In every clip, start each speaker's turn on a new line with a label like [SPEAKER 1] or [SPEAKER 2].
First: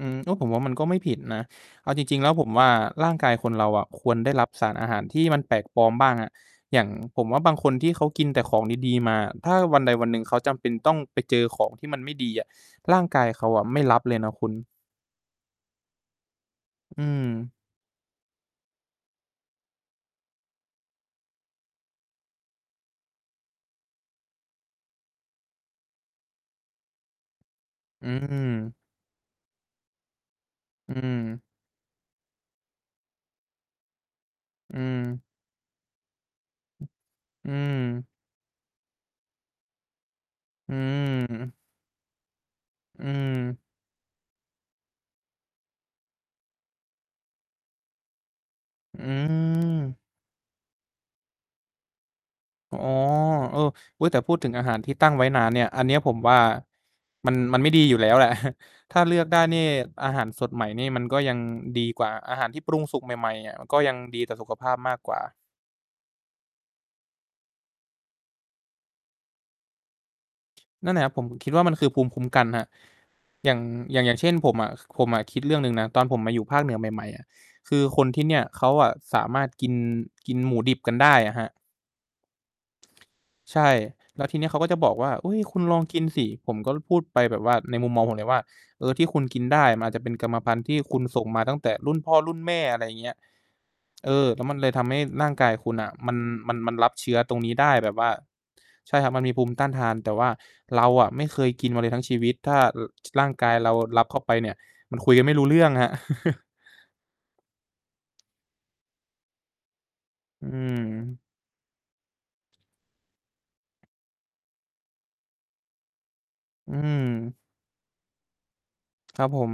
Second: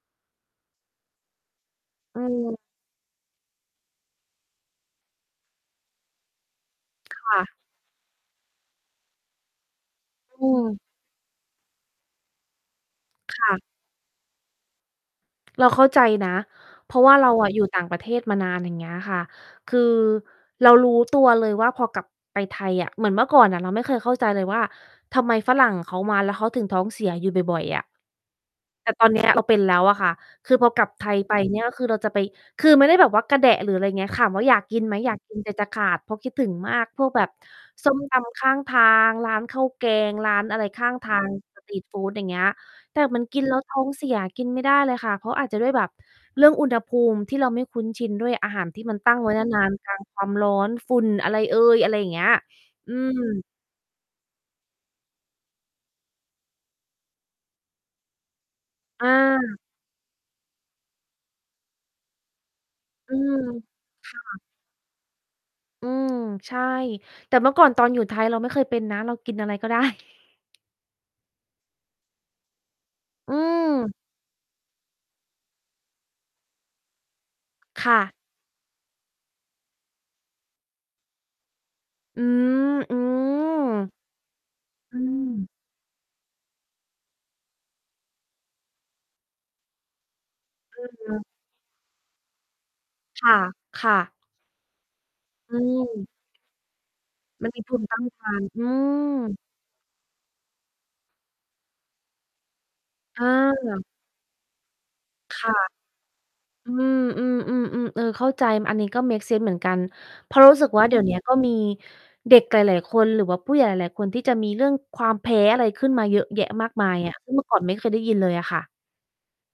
[SPEAKER 1] อืม ก็ผมว่ามันก็ไม่ผิดนะ เอาจริ
[SPEAKER 2] อื
[SPEAKER 1] ง ๆ แล้วผม
[SPEAKER 2] ม
[SPEAKER 1] ว่า ร่างกายคนเราอะควรได้รับสารอาหารที่มันแปลกปลอมบ้างอะ อย่าง
[SPEAKER 2] ค
[SPEAKER 1] ผมว
[SPEAKER 2] ่
[SPEAKER 1] ่า
[SPEAKER 2] ะ
[SPEAKER 1] บางคนที่เขากินแต่ของดี ๆ มา ถ้าวันใดวันหนึ่งเขา
[SPEAKER 2] อื
[SPEAKER 1] จำเป็น
[SPEAKER 2] ม
[SPEAKER 1] ต้องไปเจอของที่มันไม่ดีอะ ร่างกาย
[SPEAKER 2] ค
[SPEAKER 1] เข
[SPEAKER 2] ่
[SPEAKER 1] า
[SPEAKER 2] ะ
[SPEAKER 1] อะไม่รับเลยนะคุณ
[SPEAKER 2] เราเข้าใจนะ เพรา
[SPEAKER 1] อื
[SPEAKER 2] ะว่าเราอ
[SPEAKER 1] ม
[SPEAKER 2] ะ อยู่ต่างประเทศมานาน อย่างเงี้ยค่ะ คือเรารู้ตัวเลยว่า พอกลับไปไทยอะ เหมือนเมื่อก่อนอะเราไม่เคยเข้าใจเลยว่า ทำไมฝรั่งเขามาแล้ว เขาถึงท้องเสียอยู่บ่อย ๆ อะ
[SPEAKER 1] อืม
[SPEAKER 2] แต่ตอน เนี้ย เราเป็นแล้วอะค่ะ คือพอกลับ
[SPEAKER 1] อื
[SPEAKER 2] ไทยไป
[SPEAKER 1] ม
[SPEAKER 2] เนี่ย คือเราจะไป คือไม่ได้แบบว่ากระแดะ หรืออะไรอย่างเงี้ย ถามว่าอยาก
[SPEAKER 1] อ
[SPEAKER 2] ก
[SPEAKER 1] ื
[SPEAKER 2] ินไหม? อยาก
[SPEAKER 1] ม
[SPEAKER 2] กิน ใจจะขาด เพราะคิดถึงมากพวกแบบ
[SPEAKER 1] อื
[SPEAKER 2] ส้ม
[SPEAKER 1] ม
[SPEAKER 2] ตำข้างทาง ร้านข้าวแกง ร้านอะไร
[SPEAKER 1] อื
[SPEAKER 2] ข้าง ทา
[SPEAKER 1] อ
[SPEAKER 2] ง
[SPEAKER 1] ฮึ
[SPEAKER 2] สตรีตฟูด อย่างเงี้ย แต
[SPEAKER 1] อ
[SPEAKER 2] ่
[SPEAKER 1] ื
[SPEAKER 2] มัน กิน แล
[SPEAKER 1] ม
[SPEAKER 2] ้วท้องเสีย กินไม่ได้เลยค่ะ เพราะอาจจะด้วยแบบเรื่องอุณหภูมิที่เราไม่คุ้นชินด้วย อาหารที่มั
[SPEAKER 1] อ
[SPEAKER 2] น
[SPEAKER 1] ื
[SPEAKER 2] ตั้งไว้ นาน ๆ กลา
[SPEAKER 1] ม
[SPEAKER 2] ง ความร้อน ฝุ่นอะไรเอย อะไรอย่างเงี้ย
[SPEAKER 1] อ๋อ
[SPEAKER 2] อืม
[SPEAKER 1] เออ อุ๊ย แต่พูดถึงอาหารที่ตั้งไว้นานเนี่ย อันนี้ผมว่า มัน มันไม่ดีอยู่แล้ว แหละ ถ้า
[SPEAKER 2] อ
[SPEAKER 1] เลือกได้นี
[SPEAKER 2] า
[SPEAKER 1] ่ อาหารสดใหม่นี่ มันก็ยังดีกว่า อาหารที่ปรุงสุกใ
[SPEAKER 2] อื
[SPEAKER 1] หม่
[SPEAKER 2] ม
[SPEAKER 1] ๆ อะ ก็ยัง
[SPEAKER 2] ค
[SPEAKER 1] ดี
[SPEAKER 2] ่
[SPEAKER 1] ต่อ
[SPEAKER 2] ะ
[SPEAKER 1] สุขภาพมากกว่า
[SPEAKER 2] อืม ใช่ แต่เมื่อก่อนตอนอยู่ไทย เราไม่เคยเป็นนะ เรากินอะไร ก็ได้
[SPEAKER 1] นั่นน่ะครับ ผมถึงคิดว่ามันคือภูมิคุ้มกันครับ
[SPEAKER 2] อื
[SPEAKER 1] อย่าง
[SPEAKER 2] ม
[SPEAKER 1] อย่าง อย่างเช่นผมอะ ผมอะคิดเรื่องหนึ่งนะ ตอนผมมาอยู่ภาคเหนือใหม่ ๆ คือ
[SPEAKER 2] ค่
[SPEAKER 1] คน
[SPEAKER 2] ะ
[SPEAKER 1] ที่เนี่ยเขาอะสามารถกิน กินหมูดิบกันได้อะครับ
[SPEAKER 2] อืม อื
[SPEAKER 1] ใช่
[SPEAKER 2] ม
[SPEAKER 1] แล้วทีเนี้ยเขาก็จะบอ
[SPEAKER 2] อ
[SPEAKER 1] ก
[SPEAKER 2] ื
[SPEAKER 1] ว่า อุ้ย
[SPEAKER 2] ม
[SPEAKER 1] คุณลองกินสิ ผมก็พูดไปแบบว่าในมุมมองผมเลยว่า เออ ที่คุณกินได้มันอาจจะเป็นกรรมพันธุ์ที่
[SPEAKER 2] อือ
[SPEAKER 1] คุณ
[SPEAKER 2] ฮึ
[SPEAKER 1] ส่งมาตั้งแต่รุ่นพ่อรุ่นแม่ อะไรอย่างเงี้ย
[SPEAKER 2] ค่ะ ค่ะ
[SPEAKER 1] เออ แล้วมันเลยทำให้ร่างกา
[SPEAKER 2] อ
[SPEAKER 1] ย
[SPEAKER 2] ื
[SPEAKER 1] คุณอะ
[SPEAKER 2] ม
[SPEAKER 1] มัน มัน มันรับเชื้อตรง
[SPEAKER 2] มั
[SPEAKER 1] น
[SPEAKER 2] น
[SPEAKER 1] ี้
[SPEAKER 2] มี
[SPEAKER 1] ได
[SPEAKER 2] ภ
[SPEAKER 1] ้
[SPEAKER 2] ูม
[SPEAKER 1] แ
[SPEAKER 2] ิ
[SPEAKER 1] บ
[SPEAKER 2] ต
[SPEAKER 1] บ
[SPEAKER 2] ้า
[SPEAKER 1] ว
[SPEAKER 2] น
[SPEAKER 1] ่า
[SPEAKER 2] ทาน อื
[SPEAKER 1] ใช่ครับมันมี
[SPEAKER 2] ม
[SPEAKER 1] ภูมิต้านทาน แต่ว่าเราอะไม่เคยกินมาเลยทั้งชีวิต ถ้า ช
[SPEAKER 2] เ
[SPEAKER 1] ร่างกายเรา
[SPEAKER 2] ออ
[SPEAKER 1] รับเข้าไปเนี่ย มันคุยกันไม
[SPEAKER 2] ค
[SPEAKER 1] ่รู้
[SPEAKER 2] ่ะ
[SPEAKER 1] เรื่องครับ
[SPEAKER 2] อืม ๆ ๆ ๆ เออ เข้าใจ อันนี้ก็เมกเซนส์เหมือนกัน เพราะ
[SPEAKER 1] อื
[SPEAKER 2] รู้สึกว่า เดี๋ยว เนี้
[SPEAKER 1] ม
[SPEAKER 2] ย ก็มีเด็กหลาย ๆ คน หรือว่าผู้ใหญ่หลาย ๆ คนที่จะมีเรื่องความแพ้อะไรขึ้นมาเยอะแยะมา
[SPEAKER 1] อ
[SPEAKER 2] ก
[SPEAKER 1] ื
[SPEAKER 2] มาย อะ ซึ่ง
[SPEAKER 1] ม
[SPEAKER 2] เมื่อก่อนไม่เคยได้ยินเลยค่ะ
[SPEAKER 1] ครับผม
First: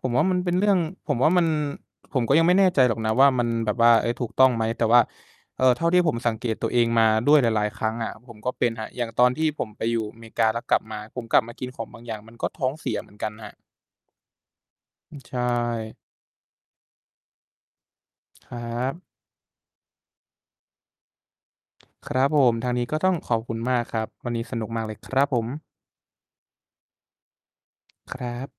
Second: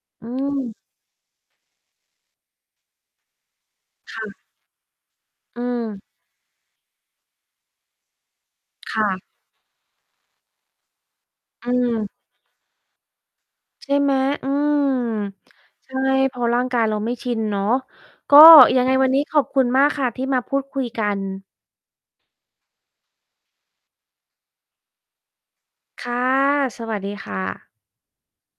[SPEAKER 1] ผมว่
[SPEAKER 2] อื
[SPEAKER 1] ามันเป็นเรื่
[SPEAKER 2] ม
[SPEAKER 1] อง ผมว่ามัน ผมก็ยังไม่แน่ใจหรอกนะว่า มันแบบว่า เอ๊
[SPEAKER 2] ค
[SPEAKER 1] ย
[SPEAKER 2] ่
[SPEAKER 1] ถูก
[SPEAKER 2] ะ
[SPEAKER 1] ต้องไหม? แต่ว่า
[SPEAKER 2] อ
[SPEAKER 1] เ
[SPEAKER 2] ื
[SPEAKER 1] อ่อ เท่าที่
[SPEAKER 2] ม
[SPEAKER 1] ผมสังเกตตัวเองมาด้วยหลาย ๆ ครั้งอะ ผมก็เป็นครับ
[SPEAKER 2] ค
[SPEAKER 1] อย
[SPEAKER 2] ่
[SPEAKER 1] ่างต
[SPEAKER 2] ะ
[SPEAKER 1] อนที่ผมไปอยู่อเมริกา แล้วกลับมา ผมกลับมาก
[SPEAKER 2] อ
[SPEAKER 1] ิน
[SPEAKER 2] ื
[SPEAKER 1] ของบา
[SPEAKER 2] ม
[SPEAKER 1] งอย่าง มันก็ท้องเสียเหมือนกันครับ
[SPEAKER 2] ใช่ไหม อืม
[SPEAKER 1] ใช
[SPEAKER 2] ใช
[SPEAKER 1] ่
[SPEAKER 2] ่เพราะร่างกายเราไม่ชินเนาะ ก็
[SPEAKER 1] ครั
[SPEAKER 2] ยังไง
[SPEAKER 1] บ
[SPEAKER 2] วันนี้ขอบคุณมากค่ะที่มาพูดคุยกัน
[SPEAKER 1] ครับผม ทางนี้ก็ต้องขอบคุณมากครับ วันนี้สนุกมากเลยครับผม
[SPEAKER 2] ค่ะ สวัสดีค่ะ
[SPEAKER 1] ครับ